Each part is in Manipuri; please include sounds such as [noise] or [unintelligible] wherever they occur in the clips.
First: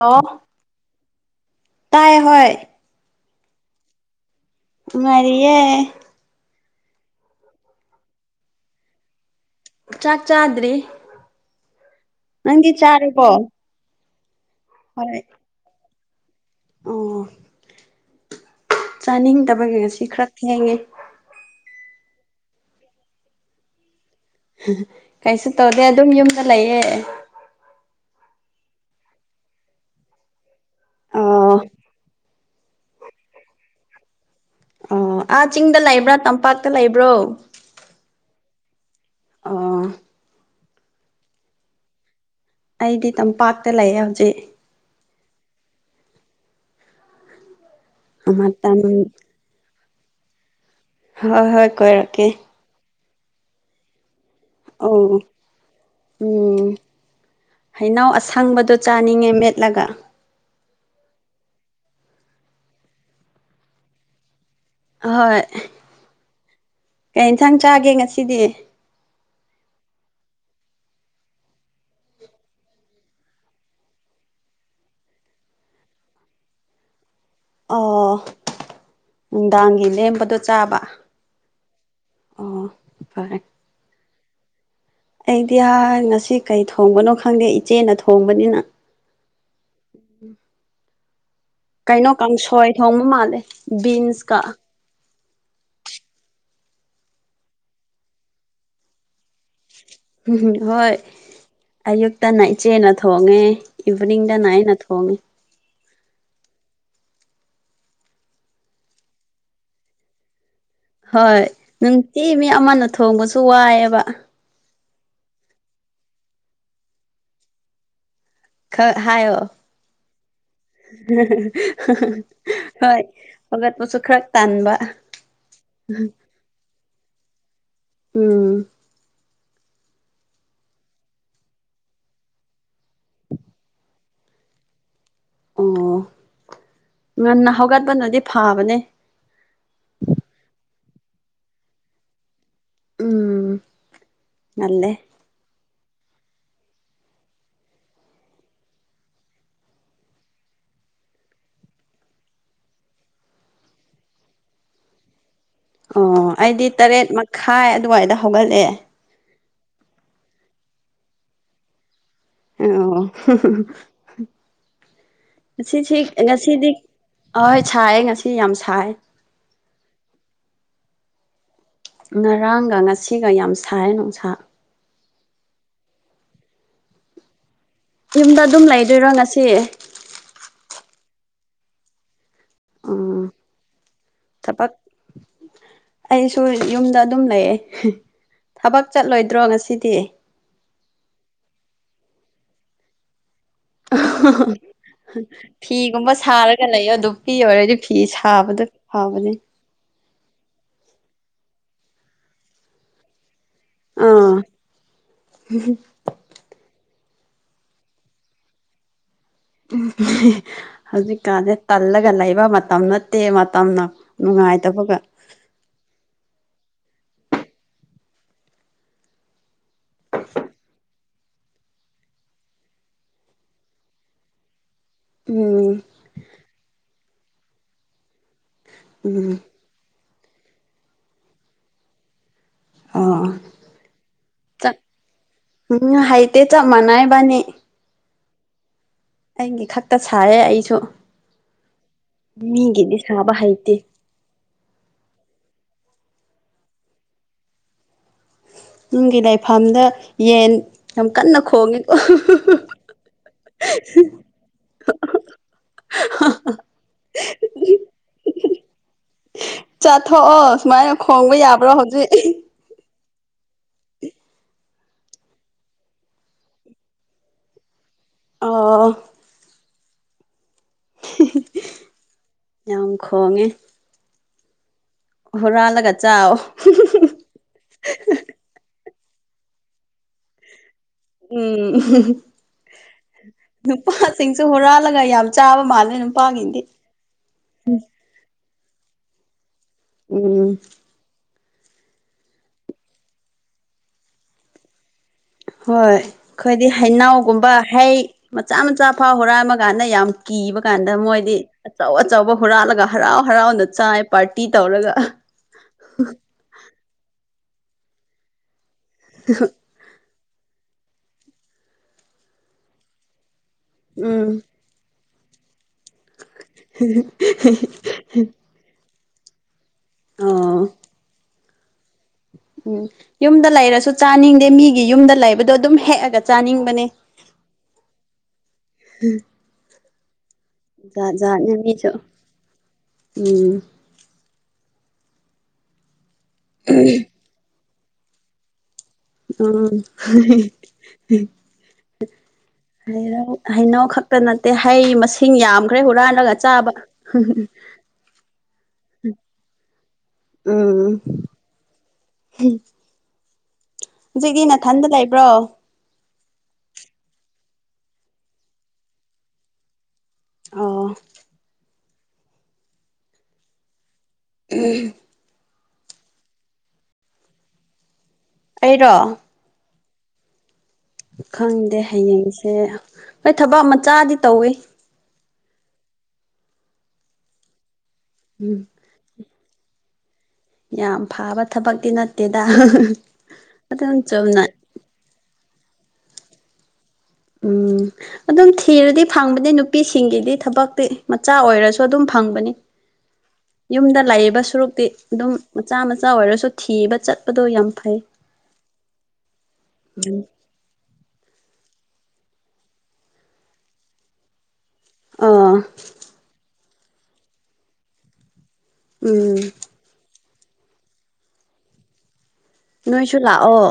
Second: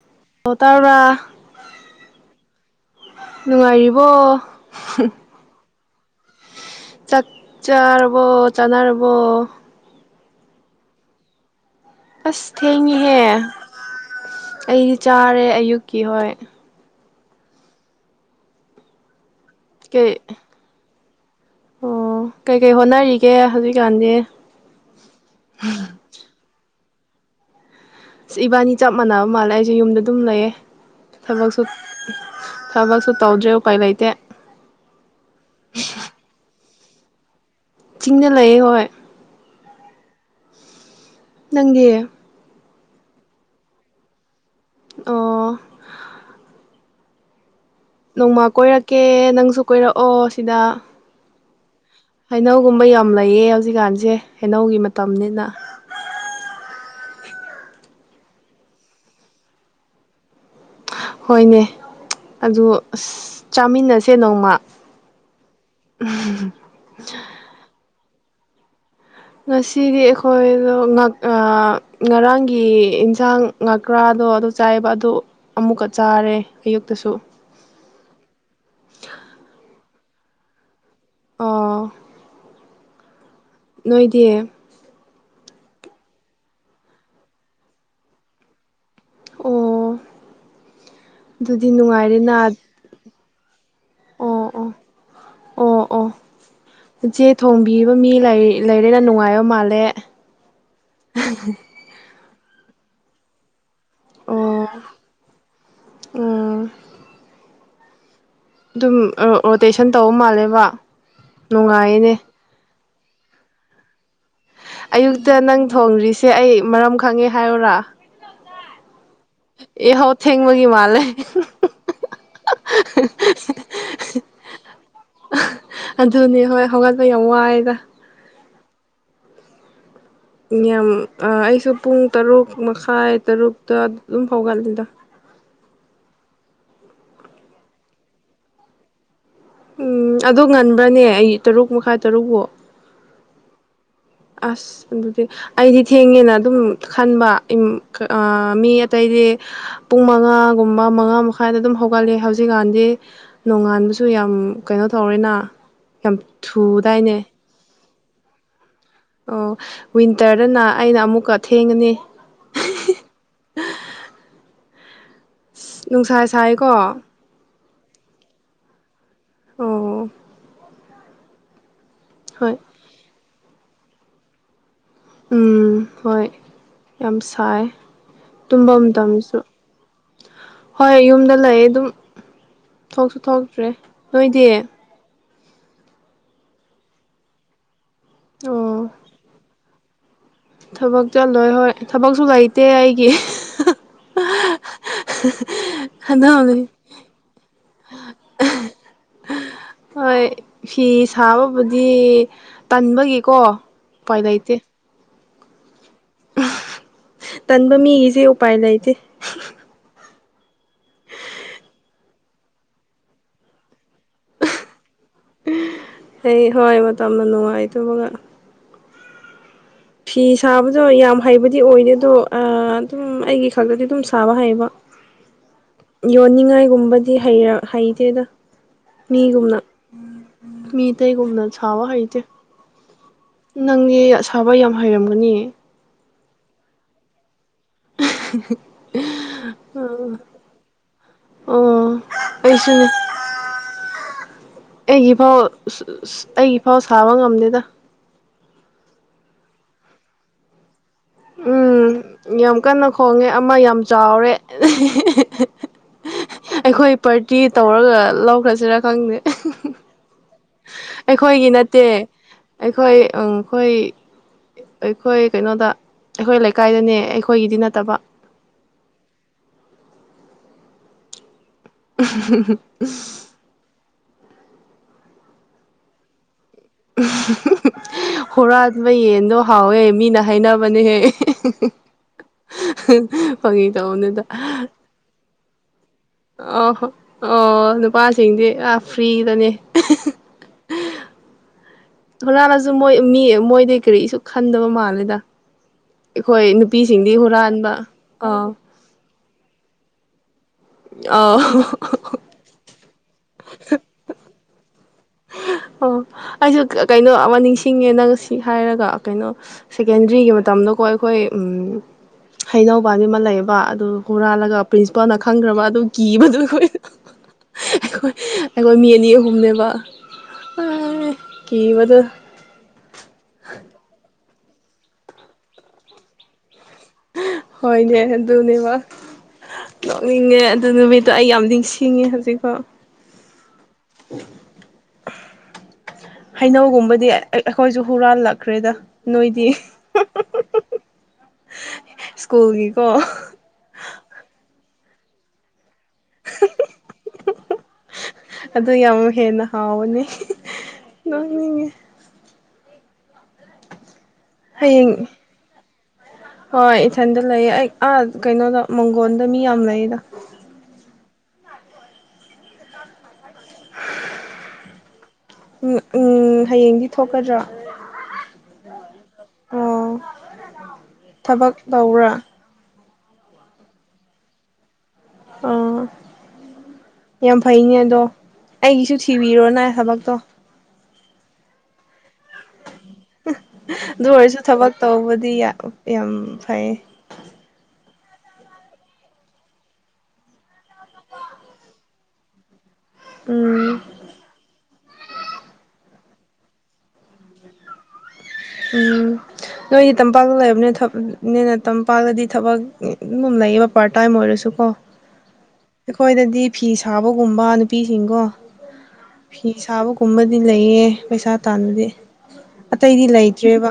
ꯍꯂ ꯑꯣ ꯇꯥꯕ꯭ꯔꯥ ꯇꯥꯏ ꯍ ꯅꯨꯡꯉꯥꯏꯔꯤꯕꯣ ꯃꯔꯤꯦ ꯆꯥꯛ ꯆꯥꯔꯕꯣ ꯆꯥꯟꯅꯔꯕꯣ ꯆꯥꯛ ꯆꯥꯗ꯭ꯔꯤ ꯑꯁ ꯅꯪꯗꯤ ꯊꯦꯡꯉꯤꯍꯦ ꯆꯥꯔꯕꯣ ꯑꯩꯗꯤ ꯍꯣꯏ ꯆꯥꯔꯦ ꯑꯌꯨꯛꯀꯤ ꯍꯣꯏ ꯑꯣ ꯆꯥꯅꯤꯡꯗꯕꯒꯤ ꯉꯁꯤ ꯀꯩ ꯈꯔ ꯊꯦꯡꯉꯦ ꯑꯣ ꯀꯩꯀꯩ ꯍꯣꯠꯅꯔꯤꯒꯦ ꯍꯧꯖꯤꯛꯀꯥꯟꯗꯤ ꯀꯩꯁꯨ ꯇꯧꯗꯦ ꯑꯗꯨꯝ ꯌꯨꯝꯗ ꯂꯩꯌꯦ ꯏꯕꯥꯅꯤ ꯆꯞ ꯃꯥꯟꯅꯕ ꯃꯥꯜꯂꯦ ꯑꯩꯁꯦ ꯌꯨꯝꯗ ꯑꯗꯨꯝ ꯂꯩꯌꯦ ꯑꯣ ꯊꯕꯛꯁꯨ ꯊꯕꯛꯁꯨ ꯇꯧꯗ꯭ꯔꯦ ꯎꯄꯥꯏ ꯂꯩꯇꯦ ꯑꯣ ꯑꯥ ꯆꯤꯡꯗ ꯂꯩꯕ꯭ꯔꯥ ꯇꯝꯄꯥꯛꯇ ꯂꯩꯕ꯭ꯔꯣ ꯆꯤꯡꯗ ꯂꯩꯌꯦꯦ ꯍꯣꯏ ꯑ ꯅꯪꯒꯤꯌꯦ ꯑꯩꯗꯤ ꯇꯝꯄꯥꯛꯇ ꯂꯩꯌꯦꯦ ꯍꯧꯖꯤꯛ ꯑꯣ ꯅꯣꯡꯃ ꯃꯇꯝ ꯀꯣꯏꯔꯛꯀꯦ ꯅꯪꯁꯨ ꯀꯣꯏꯔꯛꯑꯣ ꯁꯤꯗ ꯍꯣꯏ ꯍꯣꯏ ꯀꯣꯏꯔꯛꯀꯦ ꯍꯩꯅꯧꯒꯨꯝꯕ ꯌꯥꯝ ꯂꯩꯌꯦ ꯍꯧꯖꯤꯛꯀꯥꯟꯁꯦ ꯍꯩꯅꯧꯒꯤ ꯑꯣ ꯃꯇꯝꯅꯤꯅ ꯎꯝ ꯍꯩꯅꯎ ꯑꯁꯪꯕꯗ ꯆꯥꯅꯤꯡꯉꯦ ꯃꯦꯠꯂꯒ ꯍꯣꯏꯅꯦ ꯑꯗꯨ ꯑ ꯆꯥꯃꯤꯟꯅꯁꯦ ꯅꯣꯡꯃ ꯍꯣꯏ ꯎꯝ ꯀꯩ ꯏꯟꯁꯥꯡ ꯆꯥꯒꯦ ꯉꯁꯤꯗꯤ ꯉꯁꯤꯗꯤ ꯑꯩꯈꯣꯏꯗ ꯉꯔꯥꯡꯒꯤ ꯏꯟꯁꯥꯡ ꯉꯀ꯭ꯔꯥ ꯑꯗꯣ ꯑꯗꯨ ꯆꯥꯏꯕ ꯑꯗꯨ ꯑꯃꯨꯛꯀ ꯆꯥꯔꯦ ꯑꯌꯨꯛꯇꯁꯨ ꯑꯣ ꯅꯨꯡꯗꯥꯡꯒꯤ ꯂꯦꯝꯕꯗꯣ ꯆꯥꯕ ꯑ ꯑꯣ ꯐꯔꯦ ꯅꯣꯏꯗꯤꯌꯦ ꯑꯩꯗꯤ ꯉꯁꯤ ꯀꯩ ꯊꯣꯡꯕꯅꯣ ꯈꯪꯗꯦ ꯏꯆꯦꯅ ꯊꯣꯡꯕꯅꯤꯅ ꯑꯣ ꯎꯝ ꯑꯗꯨꯗꯤ ꯀꯩꯅꯣ ꯅꯨꯡꯉꯥꯏꯔꯦꯅ ꯑꯣ ꯀꯥꯡꯁꯣꯏ ꯊꯣꯡꯕ ꯃꯥꯜꯂꯦ ꯕꯤꯟꯁꯀ ꯑꯣ ꯑꯣ ꯑꯣ ꯏꯆꯦ ꯊꯣꯡꯕꯤꯕ ꯃꯤ ꯂꯩꯔꯦꯅ ꯅꯨꯡꯉꯥꯏꯕ ꯃꯥꯜꯂꯦ ꯝ ꯍꯣꯏ ꯑꯌꯨꯛꯇꯅ ꯏꯆꯦꯅ ꯊꯣꯡꯉꯦ ꯏꯚꯅꯤꯡꯗ ꯅꯅꯥꯏ ꯅ ꯊꯣꯡꯒꯦ ꯑ ꯑꯗꯨꯝ ꯔꯣꯇꯦꯁꯟ ꯇꯧꯕ ꯃꯥꯜꯂꯦꯕ ꯍꯣꯏ ꯅꯨꯡꯉꯥꯏꯌꯦꯅꯦ ꯅꯨꯡꯇꯤ ꯃꯤ ꯑꯃꯅ ꯊꯣꯡꯕꯁꯨ ꯋꯥꯏꯑꯦꯕ ꯑꯌꯨꯛꯇ ꯅꯪ ꯊꯣꯡ꯭ꯔꯤꯁꯦ ꯑꯩ ꯃꯔꯝ ꯈꯪꯉꯦ ꯍꯥꯏꯔꯔꯥ ꯈ ꯍꯥꯏꯣ ꯊꯦꯡꯕꯒꯤ ꯃꯥꯜꯂꯦ ꯍꯣꯏ ꯍꯒꯠ ꯄꯆ ꯈꯔꯛ ꯇꯥꯟꯕ ꯋꯥ ꯑꯗꯨꯅꯤ ꯍꯣꯏ ꯍꯧꯒꯠꯄ ꯌꯥꯝ ꯋꯥꯏꯑꯦꯗ ꯎꯝ ꯌꯥꯝ ꯑꯩꯁꯨ ꯄꯨꯡ ꯇꯔꯨꯛ ꯃꯈꯥꯏ ꯇꯔꯨꯛꯇ ꯑꯗꯨꯝ ꯐꯥꯎꯒꯠꯂꯤꯗ ꯑꯣ ꯉꯟꯅ ꯍꯧꯒꯠꯄꯅꯗꯤ ꯐꯕꯅꯦ ꯑꯃꯅꯦ ꯑꯩ ꯇꯔꯨꯛ ꯃꯈꯥ ꯇꯔꯨꯛꯐꯥꯎ ꯎꯝ ꯑꯁ ꯉꯜꯂꯦ ꯑꯗꯨꯗꯤ ꯑꯩꯗꯤ ꯊꯦꯡꯉꯦꯅ ꯑꯗꯨꯝ ꯈꯟꯕ ꯃꯤ ꯑꯇꯩꯗꯤ ꯄꯨꯡ ꯃꯉꯥꯒꯨꯝꯕ ꯑꯃ ꯃꯉꯥ ꯃꯈꯥꯏꯗ ꯑꯗꯨꯝ ꯍꯧꯒꯠꯂꯦ ꯍꯧꯖꯤꯛꯀꯥꯟꯗꯤ ꯅꯣꯡꯉꯥꯟꯕꯁꯨ ꯌꯥꯝ ꯀꯩꯅꯣ ꯇꯧꯔꯦꯅ ꯌꯥꯝ ꯑꯣ ꯑꯩꯗꯤ ꯇꯔꯦꯠ ꯊꯨꯗꯥꯏꯅꯦ ꯃꯈꯥꯏ ꯑꯗꯨꯋꯥꯏꯗ ꯍꯧꯒꯠꯂꯑꯦ ꯑꯣ ꯋꯤꯟꯇꯔꯗꯅ ꯑꯩꯅ ꯑꯃꯨꯛꯀ ꯊꯦꯡꯒꯅꯤ ꯑꯣ ꯉꯁꯤꯁꯤ ꯅꯨꯡꯁꯥ ꯉꯁꯤꯗꯤ ꯁꯥꯏꯀꯣ ꯑꯣꯏ ꯁꯥꯏ ꯉꯁꯤ ꯌꯥꯝ ꯁꯥꯏ ꯑꯣ ꯍꯣꯏ ꯉꯔꯥꯡꯒ ꯉꯁꯤꯒ ꯌꯥꯝ ꯁꯥꯏ ꯅꯨꯡꯁꯥ ꯎꯝ ꯍꯣꯏ ꯌꯥꯝ ꯁꯥꯏ ꯌꯨꯝꯗ ꯑꯗꯨꯝ ꯇꯨꯝꯕ ꯂꯩꯗꯣꯏꯔꯣ ꯃꯇꯝꯁꯨ ꯉꯁꯤ ꯍꯣꯏ ꯌꯨꯝꯗ ꯂꯩ ꯑꯗꯨꯝ ꯊꯣꯛꯁꯨ ꯎꯝ ꯊꯣꯛꯇ꯭ꯔꯦ ꯅꯣꯏꯗꯤ ꯊꯕꯛ ꯑꯩꯁꯨ ꯌꯨꯝꯗ ꯑꯗꯨꯝ ꯂꯩꯑꯦ ꯊꯕꯛ ꯑꯣ ꯆꯠꯂꯣꯏꯗ꯭ꯔꯣ ꯉꯁꯤ ꯇꯦ ꯊꯕꯛ ꯆꯠꯂꯣꯏ ꯍꯣꯏ ꯊꯕꯛꯁꯨ ꯂꯩꯇꯦ ꯑꯩꯒꯤ ꯑ ꯐꯤꯒꯨꯝꯕ ꯑꯗꯨꯝ ꯁꯥꯔꯒ ꯂꯩꯣ ꯑꯗꯨꯄꯤ ꯑꯣꯏꯔꯗꯤ ꯐꯤ ꯁꯥꯕꯗ ꯐꯕꯅꯦ ꯍꯣꯏ ꯐꯤ ꯁꯥꯕꯕꯨꯗꯤ ꯇꯟꯕꯒꯤꯀꯣ ꯑꯥ ꯄꯥꯏꯂꯗꯤ [inaudible] ꯇꯟꯕ ꯃꯤꯒꯤꯁꯦ ꯎꯄꯥꯏ ꯂꯩꯇꯦ ꯍꯧꯖꯤꯛꯀꯥꯟꯁ ꯇꯜꯂꯒ ꯂꯩꯕ ꯃꯇꯝ ꯅꯠꯇꯦ ꯃꯇꯝꯅ ꯅꯨꯡꯉꯥꯏ ꯅꯨꯡꯉꯥꯏꯇꯕꯒ ꯑꯩ ꯍꯣꯏ ꯃꯇꯝꯅ ꯅꯨꯡꯉꯥꯏꯇꯕꯒ ꯐꯤ ꯁꯥꯕꯗꯣ ꯌꯥꯝ ꯍꯩꯕꯗꯤ ꯑꯣꯏꯗꯦ ꯑꯗꯣ ꯑꯗꯨꯝ ꯑꯩꯒꯤ ꯈꯛꯇꯗꯤ ꯑꯗꯨꯝ ꯁꯥꯕ ꯍꯩꯕ ꯎꯝ ꯌꯣꯟꯅꯤꯡꯉꯥꯏꯒꯨꯝꯕꯗꯤ ꯍꯩꯇꯦꯗ ꯎꯝ ꯃꯤꯒꯨꯝꯅ ꯃꯤꯇꯩꯒꯨꯝꯅ ꯁꯥꯕ ꯍꯩꯇꯦ ꯑꯣ ꯅꯪꯗꯤ ꯑ ꯁꯥꯥꯕ ꯌꯥꯝ ꯆꯞ ꯍꯩꯔꯝꯒꯅꯤ ꯎꯝ ꯍꯥꯏꯩꯇꯦ ꯆ ꯃꯅꯥꯏꯕꯥꯅꯦ [unintelligible] ꯑꯩꯒꯤ ꯈꯛꯇ ꯁꯥꯏꯌꯦ ꯑꯩꯁꯨ ꯑꯣ ꯑꯩꯁꯨꯅꯦ ꯃꯤꯒꯦꯗꯤ ꯁꯥꯕ ꯍꯥꯏꯥꯏꯇꯦ ꯑꯩꯒꯤ ꯐꯥꯎ ꯑꯩꯒꯤ ꯐꯥꯎ ꯁꯥꯕ ꯉꯝꯗꯦꯗ ꯅꯨꯡꯒꯤ ꯂꯩꯐꯝꯗ ꯌꯦꯟ ꯌꯥꯝ ꯀꯟꯅ ꯎꯝ ꯈꯣꯡꯉꯤꯀꯣ ꯌꯥꯝ ꯀꯟꯅ ꯈꯣꯡꯉꯦ ꯑꯃ ꯌꯥꯝ ꯆꯥꯎꯔꯦ ꯑꯩꯈꯣꯏ ꯄꯥꯔꯇꯤ ꯇꯧꯔꯒ ꯂꯧꯈ꯭ꯔꯁꯤꯔꯥ ꯈꯪꯗꯦ ꯆꯥꯊꯣꯛꯑꯣ ꯁꯨꯃꯥꯏꯅ ꯈꯣꯡꯕ ꯑꯩꯈꯣꯏꯒꯤ ꯌꯥꯕ꯭ꯔꯣ ꯅꯠꯇꯦ ꯍꯧꯖꯤꯛ ꯑꯩꯈꯣꯏ ꯑꯩꯈꯣꯏ ꯑꯩꯈꯣꯏ ꯀꯩꯅꯣꯗ ꯑꯩꯈꯣꯏ ꯂꯩꯀꯥꯏꯗꯅꯦ ꯑꯩꯈꯣꯏꯒꯤꯗꯤ ꯅꯠꯇꯕ ꯑ ꯌꯥꯝ ꯈꯣꯡꯉꯦ ꯍꯔꯂꯒ ꯆ ꯍꯨꯔꯥꯕ ꯌꯦꯟꯗꯣ ꯍꯥꯎꯋꯦ ꯃꯤꯅ ꯍꯩꯅꯅꯕ ꯅꯦꯍꯦ ꯎꯝ ꯐꯪꯉꯤ ꯇꯑꯣꯅꯗ ꯅꯨꯄꯥꯁꯤꯡꯁꯨ ꯍꯨꯔꯥꯜꯂꯒ ꯌꯥꯝ ꯆꯥꯕ ꯃꯥꯜ ꯑꯣ ꯑꯣ ꯅꯨꯄꯥꯁꯤꯡꯗꯤ ꯑ ꯐ꯭ꯔꯤꯗꯅꯦ ꯎꯝ ꯍꯅꯥꯅꯁꯨ ꯃꯣꯏ ꯃꯤ ꯃꯣꯏꯗꯤ ꯀꯔꯤꯁꯨ ꯈꯟꯗꯕ ꯃꯥꯜꯂꯦꯗ ꯍꯣꯏ ꯑꯩꯈꯣꯏ ꯑꯩꯈꯣꯏꯗꯤ ꯅꯨꯄꯤꯁꯤꯡꯗꯤ ꯍꯩꯩꯅꯎꯒꯨꯝꯕ ꯍꯨꯔꯥꯟꯕ ꯍꯩ ꯑꯥ ꯃꯆꯥ ꯃꯆꯥ ꯏꯐꯥ ꯍꯨꯔꯥꯟꯕꯃ ꯀꯥꯟꯗ ꯌꯥꯝ ꯀꯤꯕ ꯀꯥꯟꯗ ꯃꯣꯏꯗꯤ ꯑꯥ ꯑꯆꯧ ꯑꯆꯧꯕ ꯍꯨꯔꯥꯜꯂꯒ ꯍꯔꯥꯎ ꯍꯔꯥꯎꯗ ꯆꯥꯏ ꯄꯥꯔꯇꯤ ꯇꯧꯔꯒ ꯑꯣ ꯑꯩꯁꯨ ꯀꯩꯅꯣ ꯑꯃ ꯅꯤꯡꯁꯤꯡꯉꯦꯅ ꯁꯤ ꯍꯥꯏꯔꯒ ꯀꯩꯅꯣ ꯁꯦꯀꯦꯟꯗ꯭ꯔꯤꯒꯤ ꯃꯇꯝꯗꯀꯣ ꯑꯩꯈꯣꯏ ꯍꯩꯅꯧꯕꯥꯒꯤ ꯑꯃ ꯂꯩꯌꯦꯕ ꯑꯗꯨ ꯎꯝ ꯍꯨꯔꯥꯜꯂꯒ ꯏꯄꯥꯅ ꯈꯪꯈ꯭ꯔꯕ ꯑꯗꯨ ꯀꯤꯕꯗꯨꯈꯣꯏ ꯑꯩꯈꯣꯏ ꯃꯤ ꯑꯅꯤ ꯑꯍꯨꯝꯅꯦꯕ ꯑ ꯀꯕꯗꯨ ꯎꯝ ꯌꯨꯝꯗ ꯂꯩꯔꯁꯨ ꯆꯥꯅꯤꯡꯗꯦ ꯃꯤꯒꯤ ꯌꯨꯝꯗ ꯂꯩꯕꯗꯣ ꯑꯗꯨꯝ ꯍꯦꯛꯑꯒ ꯆꯥꯅꯤꯡ ꯍꯣꯏꯅꯦ ꯑꯗꯨꯅꯦꯕ ꯅꯣꯛꯅꯤꯡꯉꯦ ꯑꯗꯨ ꯅꯨꯃꯤꯠꯇꯣ ꯖꯥꯠ ꯑꯩ ꯌꯥꯝ ꯖꯥꯠꯅꯦ ꯃꯤꯁꯨ ꯅꯤꯡꯁꯤꯡꯉꯦ ꯍꯧꯖꯤꯛꯐꯥꯎ ꯎꯝ ꯍꯩꯅꯧꯒꯨꯝꯕꯗꯤ ꯑꯩꯈꯣꯏꯁꯨ ꯍꯨꯔꯥꯜꯂꯛꯈ꯭ꯔꯦꯗ ꯅꯣꯏꯗꯤ ꯑ ꯁ꯭ꯀꯨꯜꯒꯤꯀꯣ ꯍꯩꯅꯧ ꯍꯩꯅꯧ ꯈꯛꯇ ꯅꯠꯇꯦ ꯍꯩ ꯃꯁꯤꯡ ꯌꯥꯝ ꯀꯈ꯭ꯔꯦ ꯍꯨꯔꯥꯟꯂꯒ ꯆꯥꯕ ꯑꯗꯨ ꯌꯥꯝ ꯍꯦꯟꯅ ꯍꯥꯎꯕꯅꯤ ꯎꯝ ꯅꯣꯛꯅꯤꯡꯉꯦ ꯍꯧꯖꯤꯛꯀꯤ ꯅꯥꯊꯟꯗ ꯍꯌꯦꯡ ꯂꯩꯕ꯭ꯔꯣ ꯍꯣꯏ ꯏꯊꯟꯗ ꯂꯩꯌꯦ ꯑꯩ ꯑꯥ ꯀꯩꯅꯣꯗ ꯃꯪꯒꯣꯟꯗ ꯃꯤ ꯌꯥꯝ ꯂꯩꯗ ꯑꯣ ꯎ ꯎꯝ ꯎꯝ ꯎꯝ ꯍꯌꯦꯡꯗꯤ ꯊꯣꯛꯀꯗ꯭ꯔꯥ ꯑꯩꯔꯣ [unintelligible] ꯊꯕꯛ ꯈꯪꯗꯦ ꯇꯧꯕ꯭ꯔꯥ ꯍꯌꯦꯡꯁꯦ ꯍꯣꯏ ꯊꯕꯛ ꯃꯆꯥꯗꯤ ꯇꯧꯋꯤ ꯑ ꯌꯥꯝ ꯐꯩꯅꯦ ꯑꯗꯣ ꯎꯝ ꯑꯩꯒꯤꯁꯨ ꯊꯤꯕ ꯕꯤꯔꯣꯅ ꯁꯃꯛ ꯇꯣ ꯌꯥꯝ ꯐꯕ ꯊꯕꯛꯇꯤ ꯅꯠꯇꯦꯗ ꯑꯗꯨꯝ ꯑꯗꯨ ꯑꯣꯏꯔꯁꯨ ꯆꯨꯝꯅ ꯊꯕꯛ ꯇꯧꯕꯗꯤ ꯌꯥꯝ ꯐꯩ ꯎꯝ ꯑꯗꯨꯝ ꯊꯤꯔꯗꯤ ꯐꯪꯕꯅꯤ ꯅꯨꯄꯤꯁꯤꯡꯒꯤꯗꯤ ꯊꯕꯛꯇꯤ ꯃꯆꯥ ꯑꯣꯏꯔꯁꯨ ꯑꯗꯨꯝ ꯐꯪꯕꯅꯤ ꯎꯝ ꯌꯨꯝꯗ ꯂꯥꯛꯏꯕ ꯁꯨꯔꯨꯛꯇꯤ ꯑꯗꯨꯝ ꯃꯆꯥ ꯃꯆꯥ ꯑꯣꯏꯔꯁꯨ ꯊꯤꯕ ꯆꯠꯄꯗꯣ ꯌꯥꯝ ꯐꯩ ꯎꯝ ꯅꯣꯏꯒꯤ ꯇꯝꯄꯥꯛꯇ ꯂꯩꯔꯕꯅꯦꯕꯅꯦ ꯃꯇꯝ ꯄꯥꯡꯂꯗꯤ ꯊꯕꯛ ꯑꯗꯨꯝ ꯂꯩꯌꯦꯕ ꯄꯥꯔꯠ ꯇꯥꯏꯝ ꯑꯣꯏꯔꯁꯨꯀꯣ ꯑꯥ ꯑꯩꯈꯣꯏꯗꯗꯤ ꯐꯤ ꯁꯥꯕꯒꯨꯝꯕ ꯅꯨꯄꯤꯁꯤꯡꯒꯣ ꯎꯝ ꯐꯤ ꯁꯥꯕꯒꯨꯝꯕ ꯗꯤ ꯂꯩꯌꯦ ꯄꯩꯁꯥ ꯇꯥꯅꯗꯤ ꯑꯇꯩꯗꯤ ꯅꯣꯏꯁꯨ ꯂꯥꯛꯑꯣ ꯂꯩꯇ꯭ꯔꯦꯕ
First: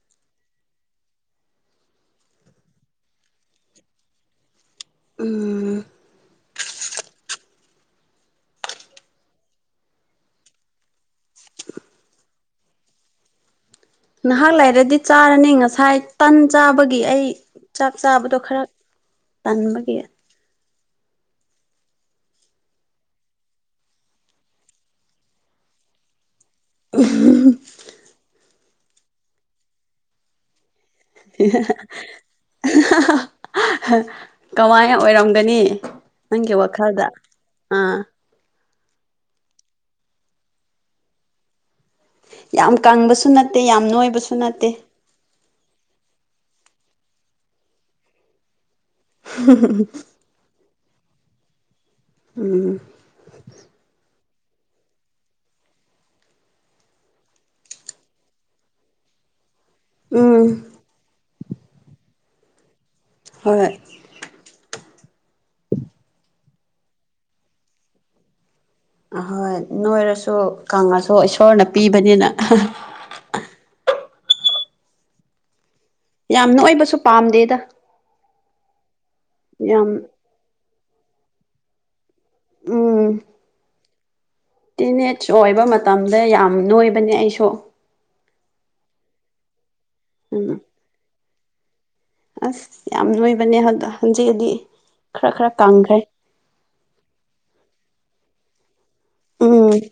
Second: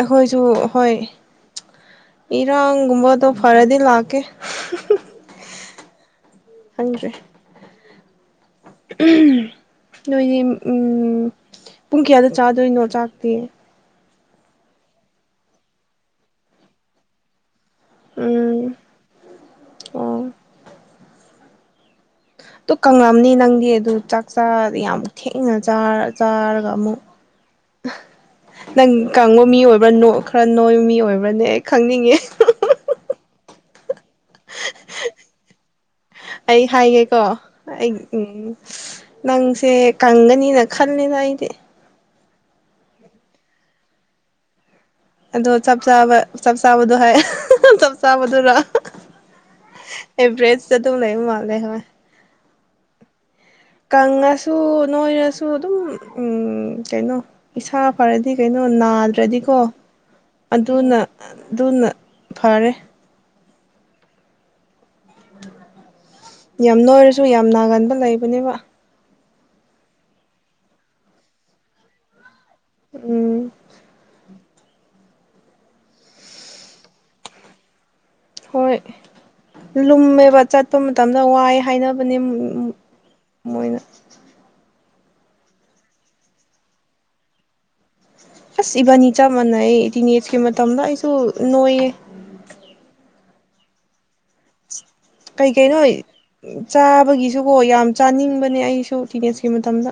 ꯑꯩꯈꯣꯏꯁꯨ ꯍꯣꯏ ꯏꯔꯣꯪꯒꯨꯝꯕꯗꯣ ꯐꯔꯗꯤ ꯂꯀꯦ ꯎꯝ ꯍꯪꯗꯦ ꯅꯣꯏꯗꯤ ꯎꯝ ꯄꯨꯡ ꯀꯌꯥꯗ ꯆꯥꯗꯣꯏꯅꯣ ꯆꯥꯛꯇꯤ ꯅꯍꯥꯛ ꯂꯩꯔꯗꯤ ꯆꯥꯔꯅꯤ ꯉꯁꯥꯏ ꯇꯟ ꯆꯥꯕꯒꯤ ꯑꯩ ꯆꯥꯛ ꯆꯥꯕꯗꯣ ꯈꯔ ꯎꯝ ꯇꯟꯥꯟꯕꯒꯤ ꯑꯣ ꯑꯗꯨ ꯀꯪꯉꯝꯅꯤ ꯅꯪꯗꯤ ꯑꯗꯨ ꯆꯥꯛ ꯆ ꯌꯥꯝ ꯊꯦꯡꯅ ꯆꯥ [unintelligible] ꯅꯪ ꯀꯥꯡꯕ ꯃꯤ ꯑꯣꯏꯕ꯭ꯔꯥ ꯈꯔ ꯅꯣꯏꯕ ꯃꯤ ꯑꯣꯏꯕ [inaudible] ꯀꯃꯥꯏꯅ ꯑꯣꯏꯔꯝꯒꯅꯤ ꯅꯪꯒꯤ ꯑꯩ ꯋꯥꯈꯜꯗ ꯍꯥꯏꯒꯦꯀꯣ ꯑꯩ ꯑꯥ ꯎꯝ ꯅꯪꯁꯦ ꯀꯪꯒꯅꯤꯅ ꯈꯜꯂꯦꯅ ꯑꯩꯗꯤ ꯌꯥꯝ ꯀꯪꯕꯁꯨ ꯅꯠꯇꯦ ꯌꯥꯝ ꯅꯣꯏꯕꯁꯨ ꯅꯠꯇꯦ ꯑꯗꯨꯗ ꯆꯞ ꯆꯥꯕ ꯆꯞ ꯆꯕꯗꯨ ꯍꯥꯏ ꯆꯞ ꯆꯕꯗꯨꯔ [unintelligible] ꯇꯨꯝ ꯂꯩ ꯃꯥꯥꯡꯂꯦ ꯍꯥꯏ ꯎꯝ ꯅꯪꯉꯁꯨ ꯅꯣꯏꯔꯁꯨ ꯑꯗꯨꯝ ꯎ ꯀꯩꯅꯣ ꯏꯁꯥ ꯐꯔꯗꯤ ꯀꯩꯅꯣ ꯅꯥ ꯌꯥꯗ꯭ꯔꯗꯤꯀꯣ ꯎꯝ ꯑꯗꯨꯅ ꯑꯗꯨꯅ ꯐꯔꯦ ꯍꯣꯏ ꯌꯥꯝ ꯅꯣꯏꯔꯁꯨ ꯌꯥꯝ ꯅꯥꯒꯟꯕ ꯂꯩꯕꯅꯦꯕ ꯑꯍꯣꯏ ꯅꯣꯏꯔꯁꯨ ꯀꯪꯂꯪꯉꯁꯨ ꯏꯁꯣꯔꯅ ꯄꯤꯕꯅꯤꯅ ꯎꯝ ꯌꯥꯝ ꯅ ꯑꯣꯏꯕꯁꯨ ꯄꯥꯝꯗꯦꯗ ꯍꯣꯏ ꯌꯥꯝ ꯂꯨꯝꯃꯦꯕ ꯆꯠꯄ ꯃꯇꯝꯗ ꯋꯥꯏ ꯍꯥꯏꯅꯕ ꯃ ꯃꯣꯏꯅ ꯇꯤꯟ ꯑꯦꯖ ꯑꯣꯏꯕ ꯃꯇꯝꯗ ꯌꯥꯝ ꯅꯣꯏꯕꯅꯦ ꯑꯩꯁꯨ ꯑꯁ ꯏꯕꯥꯅꯤ ꯆꯞ ꯃꯥꯟꯅꯩ ꯇꯤꯟ ꯑꯦꯖꯀꯤ ꯎꯝ ꯃꯇꯝꯗ ꯑꯩꯁꯨ ꯅꯣꯏꯌꯦ ꯑꯁ ꯌꯥꯝ ꯂꯣꯏꯕꯅꯦ ꯑꯗ ꯍꯧꯟꯖꯤꯛꯗꯤ ꯀꯩ ꯀꯩꯅꯣ ꯆꯥꯕꯒꯤꯁꯨꯀꯣ ꯌꯥꯝ ꯆꯥꯅꯤꯡꯕꯅꯦ ꯑꯩꯁꯨ ꯇꯤꯅꯦꯖꯀꯤ ꯎꯝ ꯃꯇꯝꯗ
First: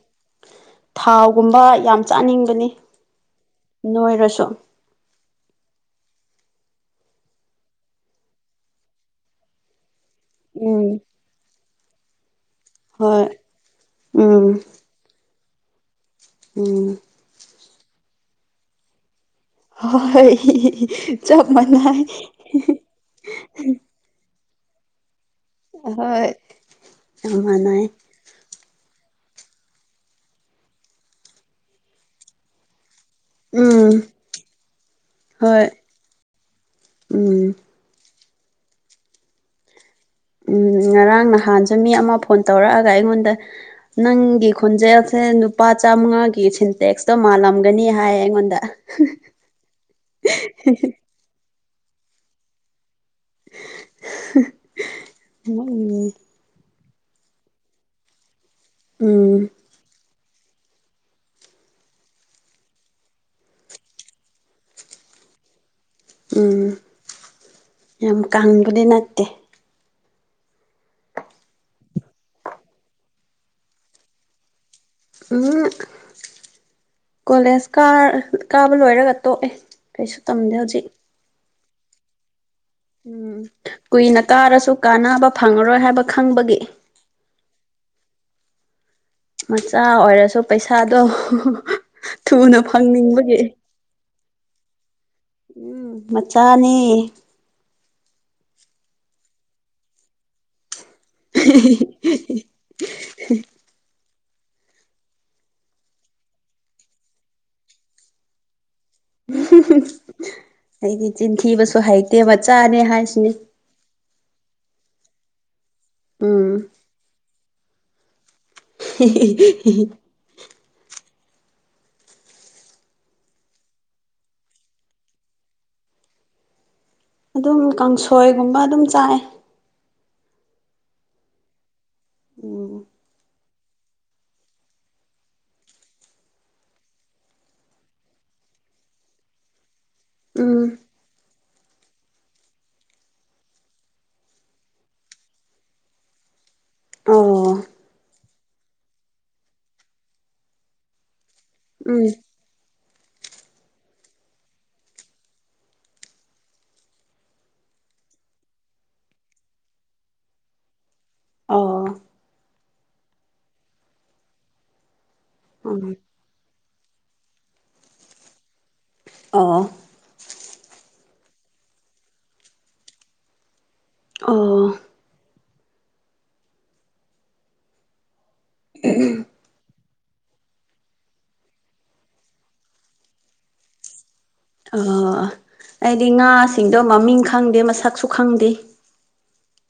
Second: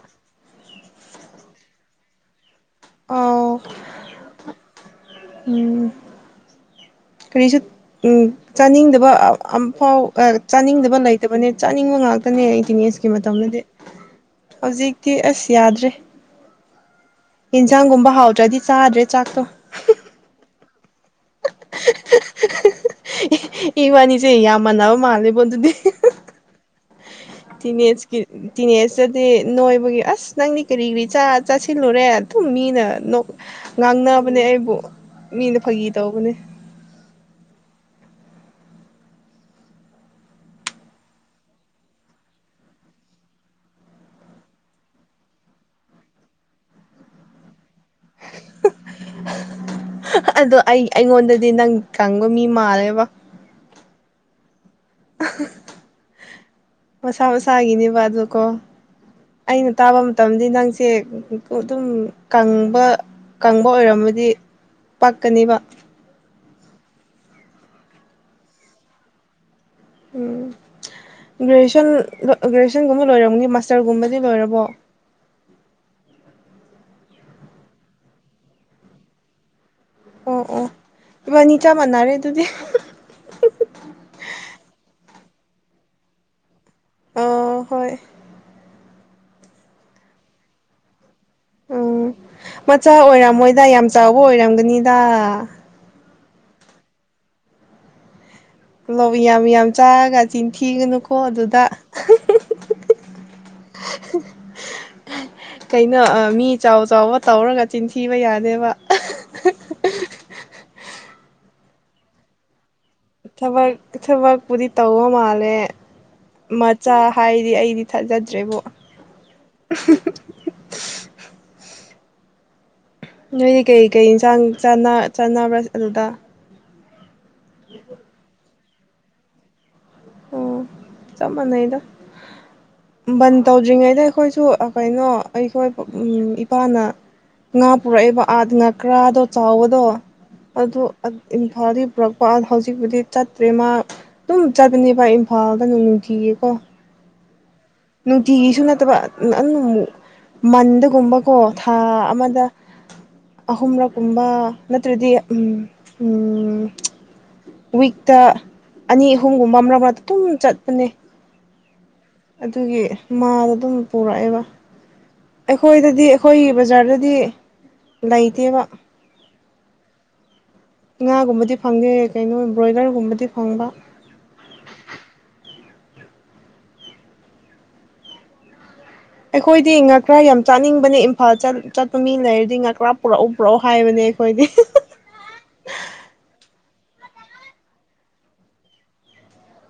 ꯊꯥꯎꯒꯨꯝꯕ ꯌꯥꯝ ꯆꯥꯅꯤꯡꯕꯅꯤ ꯑꯣꯥꯎ ꯅꯣꯏꯔꯁꯨ ꯎ ꯀꯔꯤꯁꯨ ꯎꯝ ꯆꯥꯅꯤꯡꯗꯕ ꯑꯐꯥꯎ ꯎꯝ ꯆꯥꯅꯤꯡꯗꯕ ꯂꯩꯇꯕꯅꯦ ꯆꯥꯅꯤꯡꯕ ꯉꯥꯛꯇ ꯆꯠꯅꯤ ꯑꯩꯇꯤꯟ ꯑꯦꯖꯀꯤ ꯍꯣꯏ ꯃꯇꯝꯗꯗꯤ ꯎꯝ ꯍꯧꯖꯤꯛꯇꯤ ꯑꯁ ꯌꯥꯗ꯭ꯔꯦ ꯎꯝ ꯌꯦꯟꯖꯥꯡꯒꯨꯝꯕ ꯍꯥꯎꯗ꯭ꯔꯗꯤ ꯆꯥꯗ꯭ꯔꯦ ꯆꯥꯛꯇꯣ ꯍꯣꯏ ꯆꯞ ꯃꯅ ꯃꯅꯥꯕ ꯃꯥ ꯂꯩꯕꯣꯗꯨꯗꯤ ꯆꯞ ꯇ ꯃꯥꯟꯅꯩ ꯑꯦꯖ ꯑꯦꯖ ꯑ ꯅꯣꯏꯕꯒꯤ ꯑꯁ ꯅꯪꯗꯤ ꯀꯔꯤ ꯀꯔꯤ ꯆꯥꯁꯤꯜꯂꯨꯔꯦ ꯑꯗꯨꯝ ꯃꯤꯅ ꯎꯝ ꯉꯥꯡꯅꯕꯅꯦ ꯑꯩꯕꯨ ꯃꯤꯅ ꯍꯣꯏ ꯐꯥꯒꯤ ꯇꯧꯕꯅꯦ ꯎꯝ ꯎꯝ ꯉꯔꯥꯡ ꯅꯍꯥꯟꯁꯨ ꯃꯤ ꯑꯃ ꯐꯣꯟ ꯇꯧꯔꯛꯑꯒ ꯑꯩꯉꯣꯟꯗ ꯅꯪꯒꯤ ꯈꯣꯟꯖꯦꯜꯁꯤ ꯅꯨꯄꯥ ꯆꯥꯃꯉꯥꯒꯤ ꯁꯤꯟꯇꯦꯛꯁꯇꯣ ꯃꯥꯜꯂꯝꯒꯅꯤ ꯍꯥꯏꯌꯦ ꯑꯗꯣ ꯑꯩ ꯑꯩꯉꯣꯟꯗꯗꯤ ꯅꯪ ꯀꯪꯕ ꯃꯤ ꯃꯥꯜꯂꯦꯕ ꯎ ꯃꯁꯥ ꯃꯁꯥꯒꯤꯅꯦꯕ ꯑꯗꯨ ꯀꯣ ꯎꯝ ꯑꯩꯅ ꯇꯥꯕ ꯃꯇꯝꯗꯤ ꯅꯪꯁꯦ ꯑꯗꯨꯝ ꯀꯪꯕ ꯀꯪꯕ ꯑꯣꯏꯔꯝꯃꯗꯤ ꯄꯀꯅꯤ ꯋꯥ ꯎꯝ ꯌꯥꯝ ꯀꯪꯕꯗꯤ ꯅꯠꯇꯦ ꯎꯝ ꯒ꯭ꯔꯦꯖꯨꯋꯦꯁꯟ ꯒ꯭ꯔꯦꯖꯨꯋꯦꯁꯟꯒꯨꯝꯕ ꯂꯣꯏꯔꯝꯅꯤ ꯃꯥꯁꯇꯔꯒꯨꯝꯕꯗꯤ ꯂꯣꯏꯔꯕꯣ ꯎꯝ ꯀꯣꯂꯦꯖ ꯀꯥꯕ ꯂꯣꯏꯔꯒ ꯇꯣꯛꯑꯦ ꯀꯩꯁꯨ ꯑꯣ ꯇꯝꯗꯦ ꯑꯣ ꯍꯧꯖꯤꯛ ꯏꯕꯥꯅꯤ ꯆꯞ ꯃꯥꯟꯅꯔꯦ ꯑꯗꯨꯗꯤ ꯎꯝ ꯀꯨꯏꯅ ꯀꯥꯔꯁꯨ ꯀꯥꯟꯅꯕ ꯐꯪꯉꯔꯣꯏ ꯍꯥꯏꯕ ꯈꯪꯕꯒꯤ ꯑꯍꯣꯏ ꯃꯆꯥ ꯑꯣꯏꯔꯁꯨ ꯄꯩꯁꯥꯗꯣ ꯎꯝ ꯊꯨꯅ ꯃꯆꯥ ꯐꯪꯅꯤꯡꯕꯒꯤ ꯑꯣꯏꯔꯝꯃꯣꯏꯗ ꯌꯥꯝ ꯆꯥꯎꯕ ꯑꯣꯏꯔꯝꯒꯅꯤꯗ ꯎꯝ ꯃꯆꯥꯅꯤ ꯂꯋ ꯌꯥꯝ ꯌꯥꯝ ꯆꯥꯒꯒꯥ ꯆ ꯊꯤꯒ [unintelligible] ꯀꯩꯅꯣ ꯃꯤ ꯆꯥꯎ ꯆꯥꯎꯕ ꯇꯧꯔꯒ ꯆꯤꯟꯊꯤꯕ ꯌꯥꯗꯦꯕ ꯑꯩꯗꯤ ꯆꯤꯟꯊꯤꯕꯁꯨ ꯍꯩꯇꯦ ꯃꯆꯥꯅꯦ ꯍꯥꯏ ꯊꯕꯛ ꯊꯕꯛꯄꯨꯗꯤ ꯇꯧꯕ ꯃꯥꯜꯂꯦ ꯎꯝ ꯃꯆꯥ ꯍꯥꯏꯗꯤ ꯑꯩ ꯗꯤ ꯊꯥꯖꯗ꯭ꯔꯦꯕꯣ [inaudible] ꯅꯣꯏꯗꯤ ꯀꯩꯀꯩ ꯏꯟꯁꯥꯡ ꯆꯥꯟꯅꯕ꯭ꯔꯥ ꯑꯗꯨꯗ ꯑꯗꯨꯝ ꯀꯥꯡꯁꯣꯏꯒꯨꯝꯕ ꯑꯗꯨꯝ ꯆꯥꯏ ꯑꯣ ꯆꯞ ꯃꯅꯩꯗ ꯎꯝ ꯕꯟ ꯇꯧꯗ꯭ꯔꯤꯉꯩꯗ ꯑꯩꯈꯣꯏꯁꯨ ꯀꯩꯅꯣ ꯑꯩꯈꯣꯏ ꯏꯄꯥꯅ ꯉꯥ ꯄꯨꯔꯛꯏꯕ ꯑꯥꯠ ꯉꯥ ꯀꯔꯥꯗꯣ ꯆꯥꯎꯕꯗꯣ ꯎꯝ ꯑꯗꯨ ꯏꯝꯐꯥꯜꯗꯤ ꯄꯨꯔꯛꯄ ꯍꯧꯖꯤꯛꯄꯨꯗꯤ ꯆꯠꯇ꯭ꯔꯦ ꯃꯥ ꯑꯗꯨꯝ ꯆꯠꯕꯅꯦꯕꯚ ꯏꯝꯐꯥꯜꯗꯅꯨꯡ ꯅꯨꯡꯊꯤꯌꯦ ꯀꯣ ꯑꯣ ꯅꯨꯡꯇꯤꯒꯤꯁꯨ ꯅꯠꯇꯕꯨ ꯃꯟꯗꯒꯨꯝꯕꯀꯣ ꯊꯥ ꯎꯝ ꯑꯃꯗ ꯑꯍꯨꯝꯔꯛꯀꯨꯝꯕ ꯅꯠꯇ꯭ꯔꯗꯤ ꯋꯤꯛꯇ ꯑꯅꯤ ꯑꯍꯨꯝꯒꯨꯝꯕ ꯑꯃꯛ ꯃꯔꯥꯛꯇ ꯑꯗꯨꯝ ꯆꯠꯄꯅꯦ ꯑꯥ ꯑꯗꯨꯒꯤ ꯃꯥꯗ ꯑꯗꯨꯝ ꯄꯨꯔꯛꯑꯦꯕ ꯎꯝ ꯑꯩꯈꯣꯏꯗꯗꯤ ꯑꯩꯈꯣꯏꯒꯤ ꯕꯖꯥꯔꯗꯗꯤ ꯂꯩꯇꯦꯕ ꯑ ꯉꯥꯒꯨꯝꯕꯗꯤ ꯐꯪꯗꯦ ꯀꯩꯅꯣ ꯏꯝꯕ꯭ꯔꯣꯏꯗꯔꯒꯨꯝꯕꯗꯤ ꯐꯪꯕ ꯑꯣ ꯑꯩꯈꯣꯏꯗꯤ ꯉꯥꯀ꯭ꯔꯥ ꯌꯥꯝ ꯆꯥꯅꯤꯡꯕꯅꯦ ꯏꯝꯐꯥꯜ ꯆꯠꯄ ꯃꯤ ꯂꯩꯔꯗꯤ ꯉꯥꯀ꯭ꯔꯥ ꯄꯨꯔꯛꯎ ꯄꯨꯔꯛꯎ ꯍꯥꯏꯕꯅꯦ ꯑꯩꯈꯣꯏꯗꯤ ꯑꯣ ꯑꯩꯗꯤ ꯉꯥꯁꯤꯡꯗꯣ ꯃꯃꯤꯡ ꯈꯪꯗꯦ ꯃꯁꯛꯁꯨ ꯈꯪꯗꯦ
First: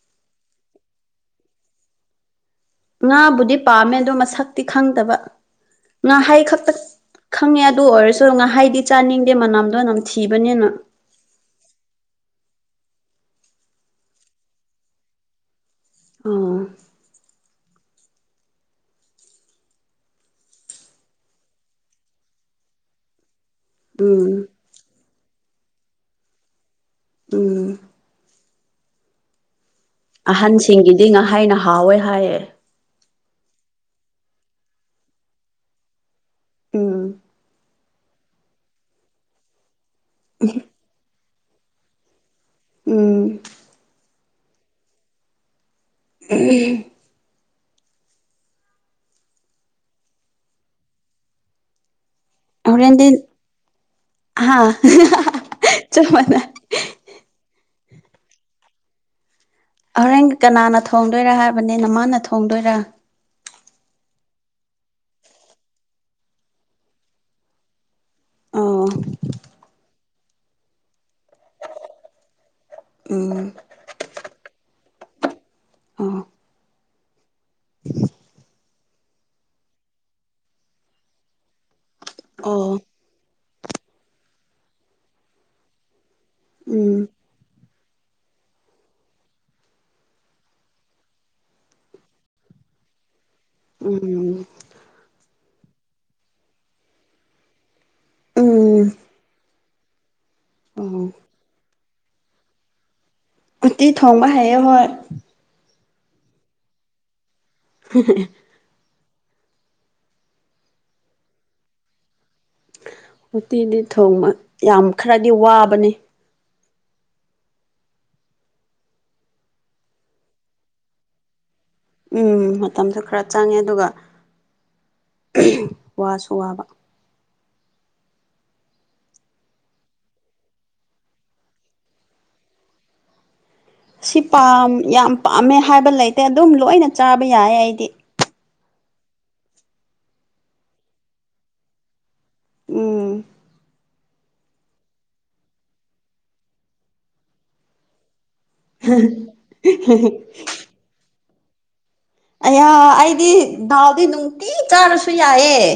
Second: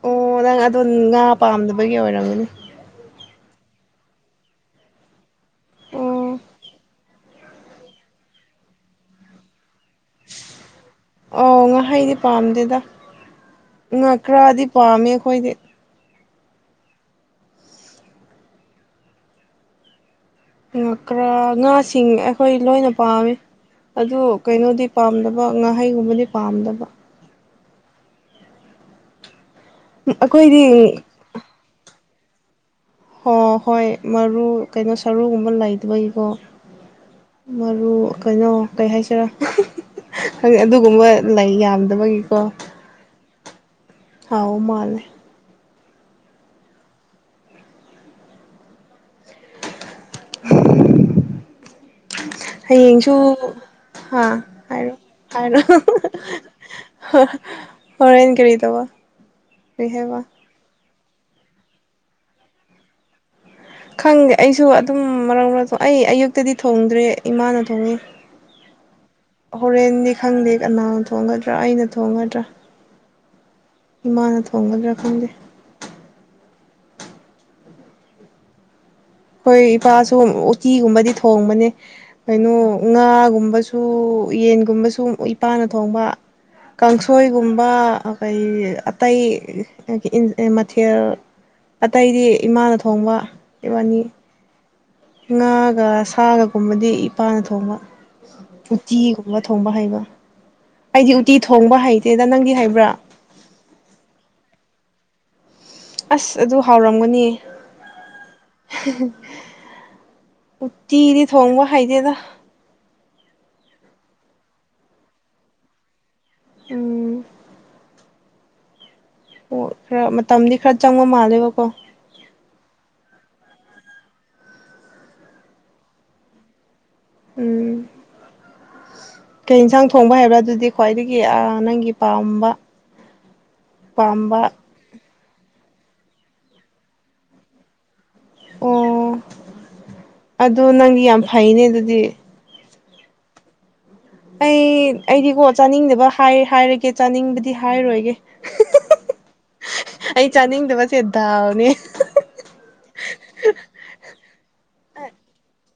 ꯑꯣ ꯅꯪ ꯑꯗꯣ ꯉꯥ ꯄꯥꯝꯗꯕꯒꯤ ꯑꯣꯏꯔꯝꯒꯅꯤ ꯉꯥꯕꯨꯗꯤ ꯄꯥꯝꯃꯦ ꯑꯗꯣ ꯃꯁꯛꯇꯤ ꯈꯪꯗꯕ ꯉꯥ ꯑꯣ ꯍꯩ ꯈꯛꯇ ꯈꯪꯉꯦ ꯑꯗꯨ ꯑꯣꯏꯔꯁꯨ ꯉꯥꯏꯍꯥꯏꯗꯤ ꯆꯥꯅꯤꯡꯗꯦ ꯃꯅꯝ ꯑꯣ ꯉꯍꯩꯗꯤ ꯄꯥꯝꯗꯦꯗ ꯉ ꯈꯔꯗꯤ ꯄꯥꯝꯃꯦ ꯑꯩꯈꯣꯏꯗꯤ ꯑꯣ ꯉꯀ꯭ꯔꯥ ꯉꯥꯁꯤꯡ ꯑꯩꯈꯣꯏ ꯂꯣꯏꯅ ꯄꯥꯝꯃꯤ ꯑꯗꯨ ꯎꯝ ꯀꯩꯅꯣꯗꯤ ꯄꯥꯝꯗꯕ ꯉꯥꯍꯩꯒꯨꯝꯕꯗꯤ ꯄꯥꯝꯗꯕ ꯆ ꯑꯩꯈꯣꯏꯗꯤ ꯑꯍꯟꯁꯤꯡꯒꯤꯗꯤ ꯉꯥꯏꯍꯥꯏꯅ ꯍꯥꯎꯋꯦ ꯍꯥꯏꯌꯦꯦ ꯍꯣ ꯍꯣꯏ ꯃꯔꯨ ꯀꯩꯅꯣ ꯁꯔꯨꯒꯨꯝꯕ ꯂꯩꯗꯒꯤꯀꯣ ꯎꯝ ꯃꯔꯨ ꯑꯗꯨ ꯀꯩꯅꯣ ꯀꯩ ꯍꯥꯏꯁꯤꯔ ꯑꯗꯨꯒꯨꯝꯕ ꯂꯩ ꯌꯥꯝꯗꯕꯒꯤꯀꯣ ꯎꯝ ꯑꯥꯎ ꯑꯣ ꯃꯥꯅꯦ ꯎꯝ ꯎꯝ ꯍꯣꯔꯦꯟꯗꯤ ꯍꯌꯦꯡꯁꯨ ꯍꯥꯥ ꯍꯥ ꯍꯥꯏꯔꯣ ꯍꯥꯏꯔꯣ ꯆꯞ ꯃꯥꯟꯅꯩ ꯑꯣꯔꯦꯟꯖ ꯀꯔꯤꯗꯕ ꯍꯣꯔꯦꯟ ꯀꯅꯥꯅ ꯊꯣꯡꯗꯣꯏꯔꯥ ꯍꯥꯏꯕꯅꯤ ꯅꯃꯥꯅ ꯊꯣꯡꯗꯣꯏꯔꯥ ꯈꯪꯗꯦ ꯑꯩꯁꯨ ꯑꯗꯨꯝ ꯃꯔꯛ ꯃꯔꯥꯡ ꯑꯩ ꯑꯌꯨꯛꯇꯗꯤ ꯊꯣꯡꯗ꯭ꯔꯦ ꯏꯃꯥꯅ ꯊꯣꯡꯉꯤ ꯑꯣ ꯍꯣꯔꯦꯟꯅꯤ ꯈꯪꯗꯦ ꯀꯅꯥꯅ ꯊꯣꯡꯒꯗ꯭ꯔꯥ ꯑꯩꯅ ꯊꯣꯡꯒꯗ꯭ꯔꯥ ꯎꯝ ꯏꯃꯥꯅ ꯊꯣꯡꯒꯗ꯭ꯔꯥ ꯈꯪꯗꯦ ꯑꯣ ꯍꯣꯏ ꯏꯄꯥꯁꯨ ꯎꯇꯤꯒꯨꯝꯕꯗꯤ ꯊꯣꯡꯕꯅꯦ ꯀꯩꯅꯣ ꯑꯣ ꯉꯥꯒꯨꯝꯕꯁꯨ ꯌꯦꯟꯒꯨꯝꯕꯁꯨ ꯏꯄꯥꯅ ꯊꯣꯡꯕ ꯎꯝ ꯀꯥꯡꯁꯣꯏꯒꯨꯝꯕ ꯑꯩꯣꯏ ꯑꯇꯩ ꯃꯊꯦꯜ ꯑꯇꯩꯗꯤ ꯏꯃꯥꯅ ꯊꯣꯡꯕ ꯏꯕꯥꯅꯤ ꯎꯝ ꯉꯥꯒ ꯁꯥꯒꯒꯨꯝꯕꯗꯤ ꯏꯄꯥꯅ ꯊꯣꯡꯕ ꯎꯝ ꯎꯇꯤꯒꯨꯝꯕ ꯊꯣꯡꯕ ꯍꯩꯕ ꯑꯣ ꯑꯩꯗꯤ ꯎꯇꯤ ꯊꯣꯡꯕ ꯍꯩꯇꯦꯗ ꯅꯪꯗꯤ ꯍꯩꯕ꯭ꯔꯥ ꯎꯠꯇꯤ ꯊꯣꯡꯕ ꯍꯥꯏꯑꯦ ꯍꯣꯏ ꯑꯁ ꯑꯗꯨ ꯍꯥꯎꯔꯝꯒꯅꯤ [unintelligible] ꯎ ꯎꯆꯠꯇꯤꯗꯤ ꯊꯣꯡꯉꯕ ꯍꯥꯏꯥꯏꯗꯦ ꯎꯇꯤꯗꯤ ꯊꯣꯡꯕ ꯌꯥꯝ ꯈꯔꯗꯤ ꯋꯥꯕꯅꯤ ꯎꯝ ꯑꯣ ꯈꯔ ꯃꯇꯝꯗꯤ ꯈꯔ ꯆꯪꯕ ꯃꯥꯜꯂꯦꯕꯀꯣ ꯎꯝ ꯃꯇꯝꯁꯨ ꯈꯔ ꯆꯪꯉꯦ ꯑꯗꯨꯒ ꯋꯥꯁꯨ ꯋꯥꯕ ꯎꯝ ꯀꯩ ꯌꯦꯟꯁꯥꯡ ꯊꯣꯡꯕ ꯍꯥꯏꯕ꯭ꯔꯥ ꯑꯗꯨꯗꯤ ꯈ꯭ꯋꯥꯏꯗꯒꯤ ꯅꯪꯒꯤ ꯄꯥꯝꯕ ꯁꯤ ꯄꯥꯝꯕ ꯌꯥꯝ ꯄꯥꯝꯃꯦ ꯍꯥꯏꯕ ꯂꯩꯇꯦ ꯑꯗꯨꯝ ꯂꯣꯏꯅ ꯆꯥꯕ ꯌꯥꯏ ꯑꯩꯗꯤ ꯑꯣ ꯑꯗꯨꯣ ꯅꯪꯗꯤ ꯌꯥꯝ ꯐꯩꯅꯦ ꯑꯗꯨꯗꯤ ꯎꯝ ꯑꯩ ꯑꯩꯗꯤꯀꯣ ꯆꯥꯅꯤꯡꯗꯕ ꯍꯥꯏꯔꯒꯦ ꯆꯥꯅꯤꯡꯕꯗꯤ ꯍꯥꯏꯔꯣꯏꯒꯦ [unintelligible] ꯇ ꯑꯃꯅꯤꯅꯤ ꯑꯌꯥ ꯑꯩꯗꯤ ꯗꯥꯎꯗꯤ ꯅꯨꯡꯇꯤ ꯆꯥꯔꯁꯨ ꯌꯥꯏꯌꯦꯦ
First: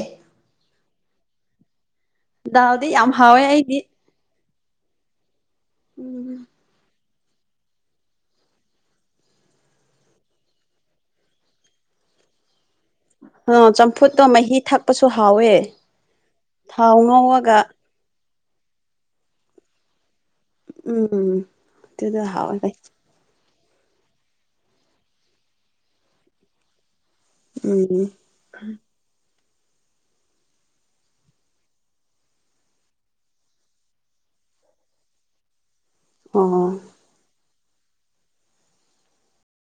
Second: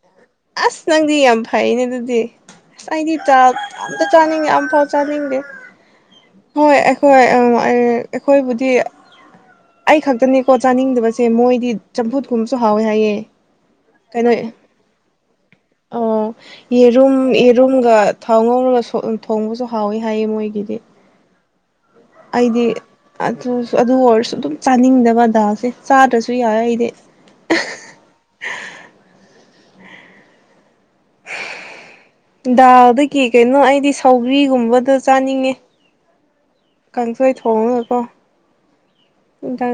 ꯑꯁ ꯅꯪꯗꯤ ꯌꯥꯝ ꯐꯩꯅꯦ ꯑꯗꯨꯗꯤ ꯗꯥꯜꯗꯤ ꯑꯁ ꯌꯥꯝ ꯑꯩꯗꯤ ꯍꯥꯎꯋꯦ ꯑꯩꯗꯤ ꯑꯇ ꯆꯥꯅꯤꯡꯉꯤ ꯌꯥꯝ ꯄꯥꯎ ꯆꯥꯅꯤꯡꯗꯦ ꯎꯝ ꯍꯣꯏ ꯑꯩꯈꯣꯏ ꯑꯩꯈꯣꯏꯕꯨꯗꯤ ꯑꯩ ꯈꯛꯇꯅꯦꯀꯣ ꯆꯥꯅꯤꯡꯗꯕꯁꯦ ꯃꯣꯏꯗꯤ ꯆꯝꯐꯨꯠ ꯀꯨꯝꯕꯁꯨ ꯍꯥꯎꯋꯦ ꯍꯥꯏꯌꯦ ꯑ ꯆꯝꯐꯨꯠꯇꯣ ꯀꯩꯅꯣ ꯃꯍꯤ ꯊꯛꯄꯁꯨ ꯍꯥꯎꯋꯦ ꯑꯣ ꯊꯥꯎ ꯌꯦꯔꯨꯝ ꯉꯧꯔꯒ ꯌꯦꯔꯨꯝꯒ ꯊꯥꯎ ꯉꯧꯔꯒ ꯊꯣꯡꯕꯁꯨ ꯍꯥꯎꯋꯤ ꯍꯥꯏꯌꯦ ꯃꯣꯏꯒꯤꯗꯤ ꯇꯗ ꯍꯋꯥꯗ ꯑꯗꯨ ꯑꯗꯨ ꯑꯣꯏꯔꯁꯨ ꯑꯗꯨꯝ ꯆꯥꯅꯤꯡꯗꯕ ꯑ ꯗꯥꯁꯦ ꯆꯥꯗ꯭ꯔꯁꯨ ꯌꯥꯏ ꯑꯩꯗꯤ ꯎꯝ [unintelligible] ꯗꯥꯗꯒꯤ ꯀꯩꯅꯣ ꯑꯩꯗꯤ ꯁꯧꯕꯒ꯭ꯔꯤꯒꯨꯝꯕꯗ ꯆꯥꯅꯤꯡꯉꯦ ꯑꯣ ꯐꯉꯀꯣ